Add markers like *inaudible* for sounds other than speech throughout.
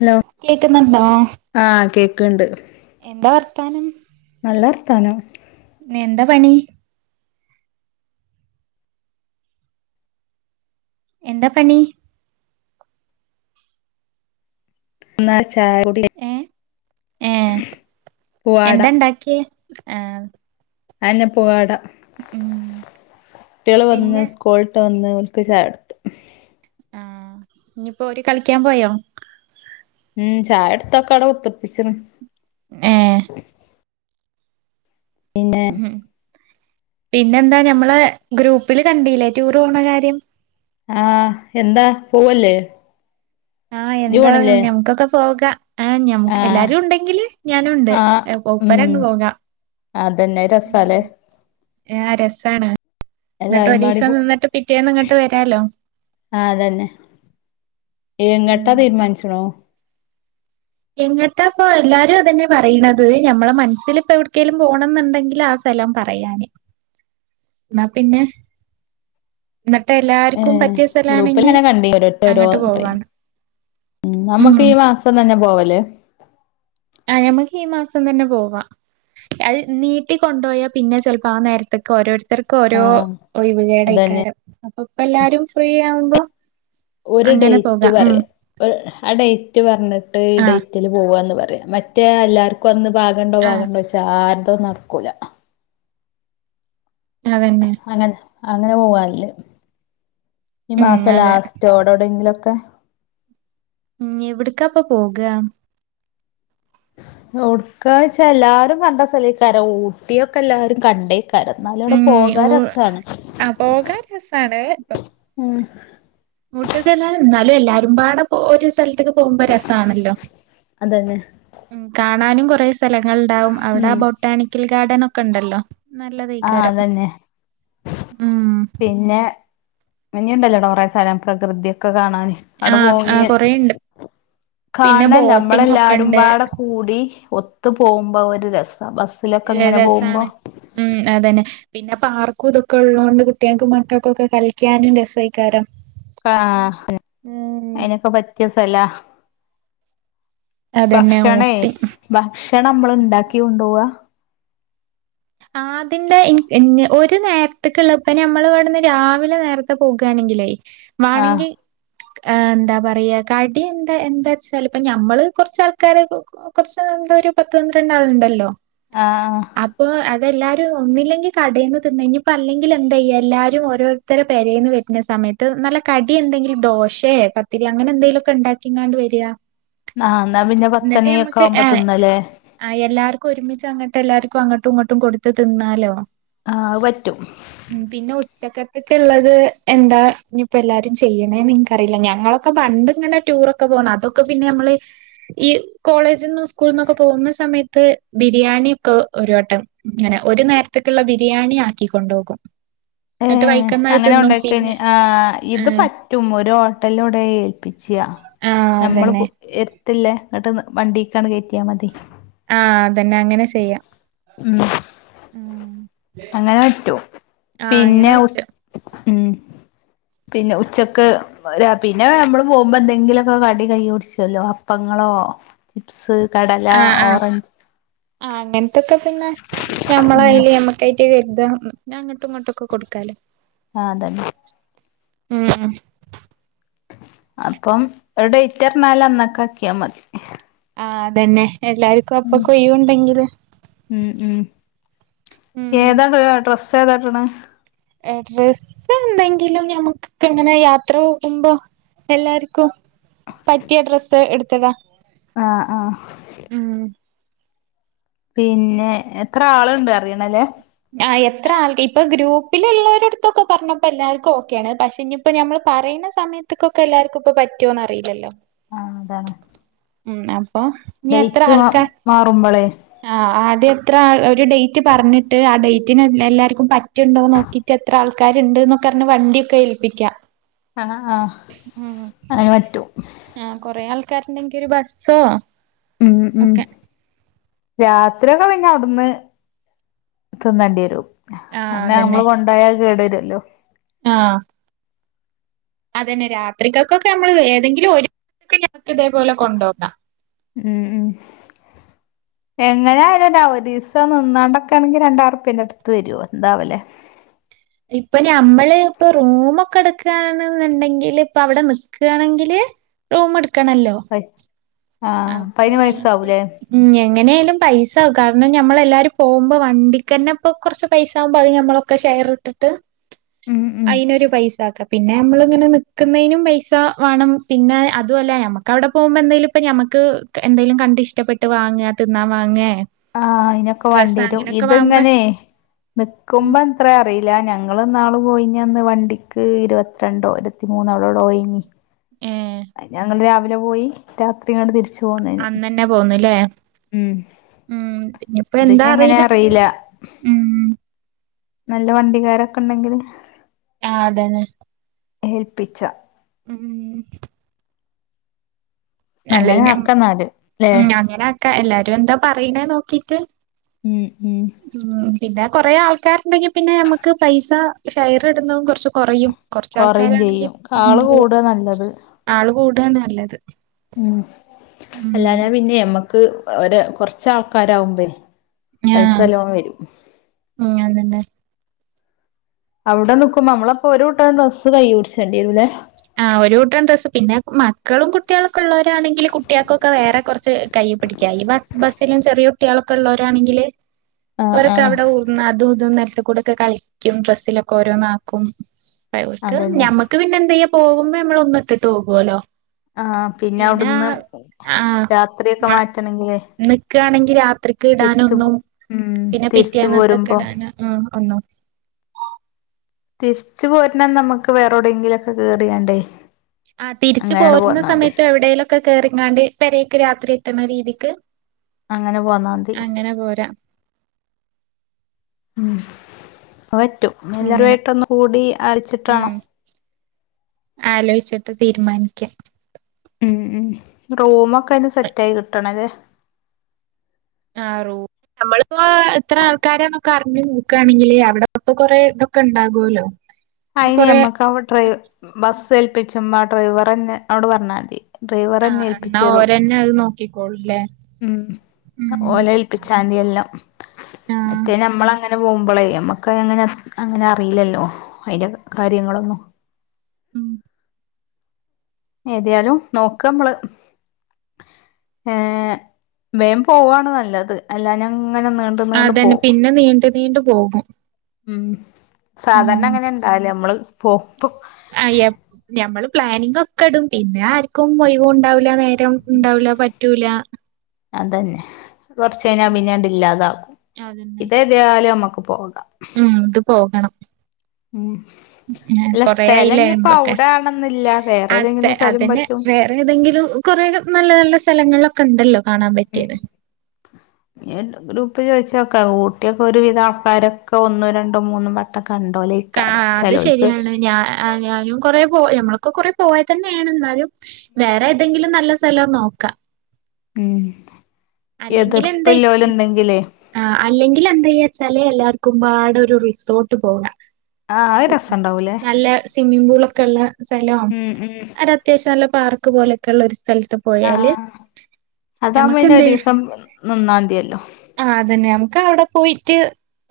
Hello കേക്കുന്നണ്ടാ ക്കണ്ട് എന്താ വർത്താനം നല്ല വർത്താനം നെന്താ പണി എന്താ പണി ഇന്നാ ചായകുടി ഏ ഏ പൂവാട ആഹ് അതന്നെ പൂവാട കുട്ട്യോള് വന്ന് പിന്നെ സ്കൂള്ട്ട് വന്ന് ഓൽക്ക് ചായൊട്ത്ത് ആഹ് ഇഞ്ഞ്പ്പോ ഓര് കളിക്കാൻ പോയോ ഉം ചായൊട്ത്തൊക്കെ അവടെ കുത്തിർപ്പിച്ച്ണ് ഏഹ് പിന്നെ ഹ് പിന്നെന്താ ഞമ്മളെ ഗ്രൂപ്പില് കണ്ടീല്ലേ ടൂർ പോണ കാര്യം. ആ എന്താ പോവല്ലേ? ആ ഇയ്യ് എന്താ പോണില്ലേ ഞമക്കൊക്കെ പോകാ ആം നമുക്ക് ആഹ് എല്ലാരു ഉണ്ടെങ്കില് ഞാനുണ്ട്. ആഹ് ഏഹ് ഉം കൊപ്പരങ്ങ് പോകാ. അതന്നെ അത് രസാലേ ഏഹ് രസാണ് ഇന്നിട്ട് എല്ലാരുംപാടി ഒരീസം പോ നിന്നിട്ട് പിറ്റേന്ന് ഇങ്ങട്ട് വരാലോ. ആഹ് അതന്നെ എങ്ങട്ടാ മ് തീരുമാനിച്ച്ണോ എങ്ങട്ടാപ്പ എല്ലാരു അതെന്നെ പറയ്ണത്. അഹ് നമ്മളെ മൻസ്സില് ഇപ്പ എവിട്ക്കേലും പോണംന്ന്ണ്ടെങ്കില് ആ സെലം പറയാന് ഇന്നാ പിന്നെ എന്നിട്ട് എല്ലാർക്കും ഏഹ് പറ്റിയ സ്ഥലാണെങ്കി ഗ്രൂപ്പില്ങ്ങനെ കണ്ടീനി ഓരോര്ത്തല് ഓരോ അങ്ങട്ട് ഇതെനു. പോവാണ് ഉം നമ്ക്ക് ഈ മാസം തന്നെ പോവ ലെ ആ നമ്മക്ക് ഈ മാസം തന്നെ പോവ. അത് നീട്ടി കൊണ്ടോയാ പിന്നെ ചെൽപ്പ ആ നേര്ത്ത്ക്ക് ഓരോര് ത്തർക്ക് ഓരോ ആഹ് ഒഴിവ് അതന്നെ കേടയ്ക്കാരം അപ്പ ഇപ്പ എല്ലാരും ഫ്രീ ങ്ങനാവുമ്പ ഒര് ഡെയ്റ്റ് പറയ ഒര് ഹാ ഡെയ്റ്റ് പറഞ്ഞിട്ട് ഈ ആ ഡെയ്റ്റ്ല് പോവ്ന്ന് പറയ്. മറ്റേ എല്ലാര്ക്കു അന്ന് വാഗണ്ട ആ വാങ്ങണ്ടാച്ച ആര്തും അഹ്‌ നടക്കൂല അതന്നെ അങ്ങനെ അങ്ങനെ പോവ് ല്ലെ ഈ ഉം മാസം അതെ ലാസ്റ്റ് ഓടോടെങ്കിലൊക്കെ ഉം എവിട്ക്കാപ്പ പോക് ഒട്ക്കാച്ച എല്ലാരും കണ്ട സ്ഥലെ ക്കാരെ ഊട്ടിയൊക്കെ എല്ലാരും കണ്ടേ ഉം ഓ അ പോകാൻ രസാണ് ഇപ്പം ഉം *unintelligible* എന്നാലും എല്ലാരും പാട പോവ് ഒരു സൽ ത്തക്ക് പോവുമ്പ രസാണല്ലോ അതന്നെ മ് കാര ഞാനും കുറേ സ് സ്ഥലങ്ങൾ ഇണ്ടാാവും അവിടെ ഉം ആ ബൊട്ടാണിക്കൽ ഗാർഡൻ ഒ ക്ക ഇണ്ടല്ലോ ആഹ് നല്ലതെയിക്കാരം അതന്നെ ഉം മഞ്ഞുണ്ടല്ലോ അടെ കുറേ സ്ഥലം പ്രകൃതിഒക്ക ഒക്ക കാണാന് അടെ ആഹ് ആഹ് പോകുനെ കൊറേണ്ട് കാൺ പിന്നെ ണല്ല ബോട്ടിംഗ് ഒക്കെണ്ട് നമ്മളഎല്ലാരുംപാടെ കൂടി ഒ ത്ത് പോവുമ്പോ ഒരു രസ് ഏ രസാണ് മ് അതന്നെ പിന്നെ പാർ ക്കുതൊക്കെ ഉള്ളോണ്ട് കുട്ടിയെക്ക് മക്കക്കൊക്കെ കളിക്കാനും രെസെക്കാരം ആ ഹ് അയിനൊക്കെ പറ്റിയ സലാ അതെന്നെ ഊട്ടി ക്ഷണം നമ്മള് ഇണ്ടാക്കി കൊണ്ടോവ് ആ അതിന്റെ ഇൻ ഞ്ഞ് ഒരു നേരത്ത് ക്ക്ള്ള പിന്നെ ഞമ്മള് ഇവിട്ന്ന് രാവിലെ നേരത്തെ പോക്ണെങ്കിലേ ആഹ് വാണെങ്കി ഏ എന്താ പറയാ കടി എന്ത്‌ എന്ത്‌ച്ചാല് ഇപ്പ ഞമ്മള് കുറച്ചആൾക്കാര് കുറച്ച് എന്താ ഒരു പത്ത് പന്ത്രണ്ടാള്ണ്ടല്ലോ ആ തെല്ലാരു ഒന്നില്ലെങ്കി കടെന്ന് തിന്ന് ഇഞ്ഞ് ഇപ്പഅല്ലെങ്കില് എന്തയ്യ എല്ലാരും ഓരോര്ത്തരെ പെരെന്ന് വര് ന്ന സമയത്ത് നല്ല കടി എന്തെങ്കിലും ദോശെ പത്തിരി അങ്ങനെ എന്തെങ്കിലു ഒക്കെ ഇണ്ടാക്കിക്കാണ്ട് വര് ആഹ് എന്നാ പിന്നെ ന്നിട്ട് പത്തണിയൊക്കെ നമ്മക്ക് ആവുമ്പോ ഏ തിന്നല്ലേ അ എല്ലാർക്ക് ഒരുമിച്ച് അങ്ങട്ട് എല്ലാര്ക്ക് അങ്ങ ഒട്ടും കൊടുത്ത് തിന്നാലോ ആ അഹ് പറ്റും ഒക്കെ ഇള്ളത് എന്താ ഇഞ്ഞിപ്പ എല്ലാരും ചെയ്യണേന്ന് ഇൻക്കറീല ഞങ്ങളൊക്കെ പണ്ട് ഇങ്ങനെ ടൂറൊക്കെ പോന്ന അതൊക്കെ പിന്നെ നമ്മള് ഈ കോളേജ്ന്ന് സ്കൂൾ ന്നൊക്കെ പോവ്ന്ന സമയത്ത് ബിരിയാണി ഒക്കെ ഒരുവട്ടം ങ്ങനെ ഒരു നേരത്ത്ക്ക്ള്ള ബിരിയാണി ആക്കി കൊണ്ടോകും ഏ എന്നിട്ട് വൈക്കന്നത് അങ്ങനെ തിന്നും കൊണ്ടെക്കെനി പിന്നെ ആ ഇത് ആഹ് പറ്റും ഒരു ഓട്ടൽണ്ടോയി ഏൽപ്പിച്ച് ആഹ് ഞമ്മള് അതന്നെ കു എ തില്ലേ ഇങ്ങട്ടെന്ന് വണ്ടിക്കാണ് കേറ്റ്യാ മതി ആ അതന്നെ അങ്ങനെ ചെയ്യാം ഉം അങ്ങനെ പറ്റും ആഹ് അങ്ങനെ പിന്നെ ഉ പറ്റും ഉം പിന്നെ ഉച്ചക്ക് രാ പിന്നെ നമ്മള് പോവുമ്പോ എന്തെങ്കിലൊക്കെ കടി കയ്യീ പിട്ച്ചൊല്ലോ അപ്പങ്ങളോ ചിപ്സ് കടല ആ ആ ഓറഞ്ച് ആ അങ്ങൻത്തൊക്കെ പിന്നെ ഉം ഞമ്മളയ്‌ല് ഞമ്മക്ക ട്ടിക്കെക്‌സാം പിന്നങ്ങോട്ട്ങ്ങോട്ടൊക്കെ കൊടുക്കാാലോ ആ ത *unintelligible* ഉം അപ്പം ഒരു ഡെയ്റ്റർഞ്ഞാല് അന്നക്കാക്ക്യാ മതി ആ അതന്നെ എല്ലാർക്കു അപ്പൊ കൊയ് വ് ണ്ടെങ്കില് ഏതാടാ ഡ്രസ്സ് ത്തെ താട്‌ണെ ഡ്രസ്സ് എന്തെങ്കിലും ഞമക് ഇങ്ങനെ യാത്ര പോകുമ്പം എല്ലാർക്കും പറ്റിയ ഡ്രസ്സ് എട് *unintelligible* ആ ആ പിന്നെ എത്ര ആള്ണ്ടറിയണല്ലേ ആഎത്ര ആൾ ഇപ്പൊ ഗ്രൂപ്പിലിള്ളോരട്ത്തൊക്കെ പർഞ്ഞപ്പോ എല്ലാർക്കോക്കെണ് പക്ഷെ ഞ്‌പ്പോ ഞമ്മള് പറീണ സമയത്ത്ക്കൊക്കെ എല്ലാർക്കു പ്പം പറ്റ്യോന്ന് അറില്ലല്ലോ ആ അതാണ് ഉം അ നിയത്ര ഡേറ്റ് മാ ആൾക്കാർ മാറുമ്പോളേ ആ ആദ്യ ത്ര ഒരു ഡേറ്റ് പർഞ്ഞി ട്ട് ആ ഡേറ്റിന് എല്ല എല്ലാർക്കും പറ്റുണ്ടോന്ന് നോക്കിട്ട് എത്ര ആൾക്കാരുണ്ട് ന്നൊക്കെ അർഞ് വണ്ടിയൊക്കെ ഏൽപ്പിക്കാ ആ ആ അങ്ങെനെ പറ്റും കാര്ണ്ടെങ്കി ഒരു ബസ്സോ ഉം ഉം ഒക്കെ രാത്രിയൊക്കെ പിന്ന ട്ന്ന് തിന്നണ്ട്യേരും ആഹ് അല്ല അമ്മള് കൊണ്ടായ അഅ് കേട ഹല്ലോ ആ അതന്നെ രാത്രിക്കൊക്കമ്മള് ഏതെങ്കിലും ഒര് ഉം എങ്ങനായാലൊരവദീസ് ഇക്ക നിന്നാണ്ടൊക്കാണങ്കില് രണ്ടാ ഇരുപ്യൻ്റെട് വെരോ എന്താവല്ലേ ഇപ്പ ഞമ്മൾ ഇപ്പൊ റൂമൊക്കെ എടുക്കണെന്നുണ്ടെങ്കിൽ ഇപ്പ അവിടെ നിക്കണെങ്കില് റൂം എടു ക്കണല്ലോ പൈ ആഹ് അപ്പ അപ്പൊ അയിന് പൈസ അയിന്റെ ആവൂലേ ഉം എങ്ങനെ ആയാലും പൈസ ആകും കാരണം ഞമ്മളെല്ലാരും പോകുമ്പോ വണ്ടിക്കന്നെ ഇപ്പൊ കുറച്ച് പൈസ ആവുമ്പോ അത് ഞമ്മളൊക്കെ ഷെയർ ഇട്ടിട്ട് ഉം ഉം അയിനൊരു പൈസക്ക പിന്നെ നമ്മളിങ്ങനെ നിക്കുന്നയിനും പൈസ വേണം പിന്നെ അതുവല്ല നമ്മക്ക് അവിടെ പോകുമ്പോ എന്തേലും ഇപ്പൊ ഞമ്മക്ക് എന്തെലും കണ്ട് ഇഷ്ടപ്പെട്ട് വാങ്ങ തിന്നാൻ വാങ്ങേ ആഹ് അയിനൊക്കെ വേണ്ടി ഡ്രസ്സ് വരും അങ്ങനെയൊക്കെ വാങ്ങുമ്പോ ഇത്ങ്ങനെ ഉം നിക്കുമ്പോ എത്ര അറിയ ഇല്ല ഞങ്ങൾ ഇനാള് പോയിഞ്ഞ് അന്ന് വണ്ടിക്ക് ഇരുപത്തിരണ്ടോ ഇരുപത്തി മൂന്നോ *unintelligible* പോയിഞ്ഞ ഏഹ് ഞങ്ങൾ രവ് വിലെ പോയി രാത്രി ഇങ്ങട്ട് തിരിച്ച് അന്നന്നെ പോന്നല്ലേ ഉം ഉം ഇനിയിപ്പ ഇതിനി എന്താ എങ്ങനെ അറിയില്ല ഉം നല്ല വണ്ടിക്കാരൊക്കെ ഉണ്ടെങ്കിൽ ആഹ് അതന്നെ ഏൽപ്പിച്ച ഉം അല്ല അങ്ങനെ ഇനി നം ആക്കന്നാല് ല്ലേ ഉം അങ്ങനാക്കാ എല്ലാരും എന്താ പറയുന്നേ നോ ക്കിട്ട് ഉം ഉം ആ പിന്നെ കൊറേ ആൾക്കാർ ണ്ടെങ്കിൽ പിന്നെ നമക്ക് പൈസ ഷെയർ ഇടുന്നതും കുറച്ച് കുറയും കൊറച്ച് കൊറയും കൊറച്ചാൾക്കാരാണെങ്കി ചെയ്യും ആള് കൂട നല്ലത് ടാണ് നല്ലത് ഉം ഉം അല്ലാ ഞാ പിന്നെ ഞമ്മ ക്ക് ഒര് കൊറച്ച് ആൾക്കാരാവുമ്പേ ആഹ് പൈസല്ലോ വരും ഉം അതന്നെ അവിടെ നിക്കുമ്പോ നമ്മളപ്പോ ഒരു കൂട്ടം ഡ്രസ്സ് കൈ പിടിച്ചേണ്ടി വരൂല്ലേ ആഹ് ഒരു കൂട്ടം ഡ്രസ്സ്, പിന്നെ മക്കളും കുട്ട്യോളൊക്കെ ഉള്ളവരാണെങ്കില് കുട്ട്യോൾക്കൊക്കെ വേറെ കുറച്ച് കൈയി പിടിക്കാം ഈ ബസ് ബസ്സിലും ചെറിയ കുട്ടികളൊക്കെ ഉള്ളവരാണെങ്കില് ആഹ് ഒരൊക്ക ആഹ് അവിടെ ഉർന്ന് അതുംഇതും നശ് കൂടൊക്കെ കളിക്കും ഡ്രസ്സിലൊക്കെ ഓരോന്ന് ആക്കും വയോർക്ക് അതന്നെ ഞമ്മക്ക് പിന്നെ എന്ത്‌ ചെയ്യും പോകുമ്പോ നമ്മൾ ഒന്ന് ഇട്ട് പോകുവല്ലോ ആഹ് പിന്നെ അവിടുന്ന് ആഹ് രാത്രിയൊക്കെ ആഹ് മാറ്റണെങ്കിലേ നിക്കണെങ്കി രാത്രിക്ക് തിരിച്ച് ഇടാനൊന്നും ഉം പിന്നെ തിരിച്ചു പിറ്റേന്നത്തക്കെ പോരുമ്പോ ഇടാന് ആഹ് ഒന്നും തിരിച്ച് പോര്ണ അന്ന് നമ്മക്ക് വേറൊ ടെങ്കിലൊക്കെ കേറിയാണ്ട് ആഹ് തിരിച്ചു പോരുന്ന സമയത്ത് എവിടേലൊക്കെ കേറിങ്ങാണ്ട് പെരേക്ക് രാത്രി എത്തണ രീതിക്ക് അങ്ങനെ പോന്നാ മതി അങ്ങനെ പോരാ ഉം അത് പറ്റും അങ്ങനെ എല്ലറുമായിട്ടൊന്ന് കൂടി ആലോയിച്ചിട്ട് ഉം വേണം ആലോചിച്ചിട്ട് തീരുമാനിക്കാം ഉം ഉം റൂമൊക്കെ എനി സെറ്റായി കിട്ടണല്ലേ ആഹ് റൂ നമ്മള് ഇപ്പോ എത്ര ആൾക്കാരാണ് ക്കെ അറിഞ്ഞ് നോക്കാണെങ്കില് അവിടെപ്പൊ കൊറേ ഇതൊക്കെ ഉണ്ടാകൂല്ലോ അയിന് അമ്മക്കവ ഡ്രൈ ബസ് ഏൽപ്പിച്ചുമ്മ ഡ്രൈവർ എന്നെ അന്നോട് പറഞ്ഞാൽ മതി ഡ്രൈവറന്നെ ആഹ് എന്നാ ഏൽപ്പിച്ചേരും ഓരന്നെ അത് നോക്കിക്കോളൂല്ലേ ഉം ഉം ഓലെ ഏൽപ്പിച്ചാ മതി എല്ലാം ആഹ് മറ്റേ നമ്മളെ അങ്ങനെ പോകുമ്പോളേ നമ്മക്ക് അങ്ങനെ അ അങ്ങനെ അറിയില്ലല്ലോ അയിന്റെ കാര്യങ്ങളൊന്നും ഉം ഏതിയാലും നോക്കാ ഇമ്മള് ഏഹ് വേം പോവാണ് നല്ലത് അല്ലാഞ്ഞാ ഇങ് അതന്നെ പിന്നെ നീണ്ടു നീണ്ടു പോകും ഉം സാധാരണ അങ്ങനെ ഇണ്ടാവില്ലേ നമ്മള് പോ ആ *unintelligible* ഞമ്മളും പ്ലാനിങ്ങൊക്കെ ഇടും, പിന്നെ ആരിക്കും ഒയിവും ഉണ്ടാവില്ല നേര രോം ഉണ്ടാവൂല പറ്റൂല അതന്നെ കൊറച്ച് കഴിഞ്ഞാ പിന്നാണ്ട് ഇല്ലാതാക്കും അതന്നെ ഇതേതാലും നമ്മക്ക് ഇപ്പോൾ ഉം ഇത് പോകണം ഉം ആഹ് അല്ല കൊറെ സ്ഥലം ആയില്ലേ ഇഞ്ഞിപ്പോ നമ്മളൊക്കെ അവിടാണെന്നില്ല വേറെ അ സ്റ്റ ഏതെങ്കിലും സ്ഥലം അതെന്നെ പറ്റും വേറെ ഏതെങ്കിലും കൊറെ നല്ല നല്ല സ് സ്ഥലങ്ങളിലൊക്കെ ഇണ്ടല്ലോ ഉം ഇൻ ഗ്രൂപ്പ് ചോയിച്ചോക്ക് ക്കാ ഊട്ടിയൊക്കെ ഒരുവിധ ആൾക്കാരൊക്കെ ഒന്നും രണ്ടോ മൂന്നും വട്ട *unintelligible* അത് ശരിയാണ് ഞാ ആഹ് ഞാനും കൊറെ പോ ഞമ്മളക്ക കൊറെ പോയത് തന്നെയാണ് എന്നാലും വേറെ ഏതെങ്കിലും നല്ല സ്ഥലവു നോക്ക ഉം അല്ലെങ്കിൽ എന്ത എതിർപ്പില്ലോല്ണ്ടെങ്കിലേ ആ അല്ലെങ്കിൽ എന്താ വച്ചാലേ എല്ലാവർക്കും കുംപാട ഒരു റിസോർട്ട് പോക ആഹ് അത് രസണ്ടാവൂലേ നല്ല സ്വിമ്മിംഗ പൂളൊക്കെ ഉള്ള സ്ഥല ആ ഉം ഉം അര അത്യാവശ്യം നല്ല പാർക്ക് പോലൊക്ക ഉള്ള സ്ഥലത്ത് പോയാല് ആഹ് ഞമക്കെന്തെ ച നന്നാംതിയല്ലോ പോയിട്ട്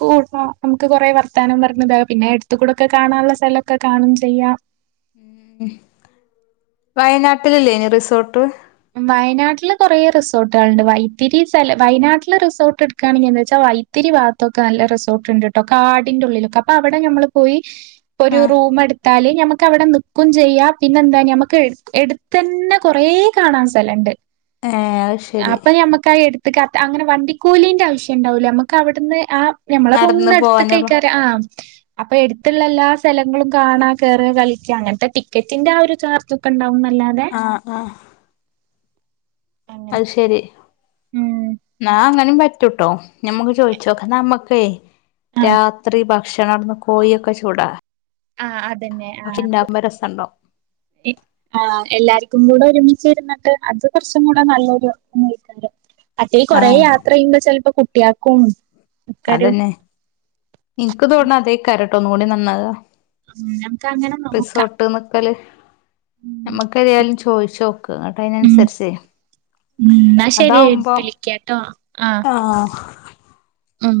കൂടണം നമുക്ക് കൊറെേ പോയിട്ട് പ കൊ നമുക്ക് കൊറെവർത്താനം പറഞ്ഞത പിന്നെ എടുത്ത കൂടെൊക്കെ കാണാനുള്ള സ്ഥലൊക്കെ കാണും ചെയ്യാം ഉ വയനാട്ടിലല്ലേനി റിസോർട്ട് വയനാട്ടില് കുറെേ റിസോർട്ടുകളുണ്ട് വൈത്തിരി സ്ഥലം വയനാട്ടില് റിസോർട്ട് എടുക്കുകയാണെങ്കിൽ എന്താ വെച്ചാ വൈത്തിരി ഭാഗത്തൊക്കെ നല്ല റിസോർട്ട്ുണ്ട് നട്ടോ കാടിന്റെള്ളിലൊക്കെ അപ്പൊ അവിടെ നമ്മൾ പോയി ഒരു ആഹ് റൂം എടുത്താല് ഞമുക്ക് അവടെ നിക്കും ചെയ്യ പിന്നെന്താണ്എടുത്ത്ു തന്നെ കൊറെ കാണാൻ സ്ഥലുണ്ട് ഏഹ് അത് ശരി അപ്പൊ ഞമ്മക്കായി എടു ക്അ അങ്ങനെ വണ്ടിക്കൂലിന്റെ ആവശ്യം ഉണ്ടാവൂല്ല നമുക്ക് അവിടുന്ന് ആ ഞമ്മളെ നടന്ന് റൂമിനിന്ന് എടുത്ത് പോവാനുള്ള ആയിക്കാരം അപ്പൊ എടുത്തുള്ള എല്ലാ സ്ഥലങ്ങളും കാണ കേയറ കളിക്കുക അങ്ങനത്തെ ടിക്കറ്റിന്റെ ആ ഒരു ചാർജ് ഒക്കെ ഉണ്ടാവുന്ന ആആ അങ്ങനെ അത് ശെരി ഉം നാഅങ്ങനി പറ്റ റ്റുട്ടോ നമ്മക്ക് ചോയിിച്ചോക്കനാ നമ്മക്കേ ആ രാത്രി ഭ ഭക്ഷണം അടന്ന് കോഴിയൊക്കെ ചൂടാ ആ അതന്നെ പക്ഷെ ആ ആ ഇണ്ടാക്കുമ്പോ രസണ്ടാവും ആ എല്ലാർക്കും കൂടെ ഒരുമിച്ചച്ച്ര അത് കുറച്ചും കൂടെ നല്ലൊരു നൈ കിണ്ട് അറ്റൽ കുറെേ ആഹ് യാത്ര ചെയ്യുമ്പോ ചിലപ്പോ യാക്കും അതന്നെ എനിക്ക് തോന്നണം അതെ കരട്ട ട്ടോ ഒന്നും കൂടി നന്നാക് അ ഉം നമുക്ക് അങ്ങനെ നോക്കാം റിസോർട്ട് നിക്കല് ഉം നമ്മക്കറയാലും ചോയിിച്ച നോക്ക എന്നട്ട് ഉം അന്നുസരിച്ചേ ഉം എന്നാ ശരി അതാവുമ്പോ വിളിക്കാട്ടോ ആ ആഹ ഉം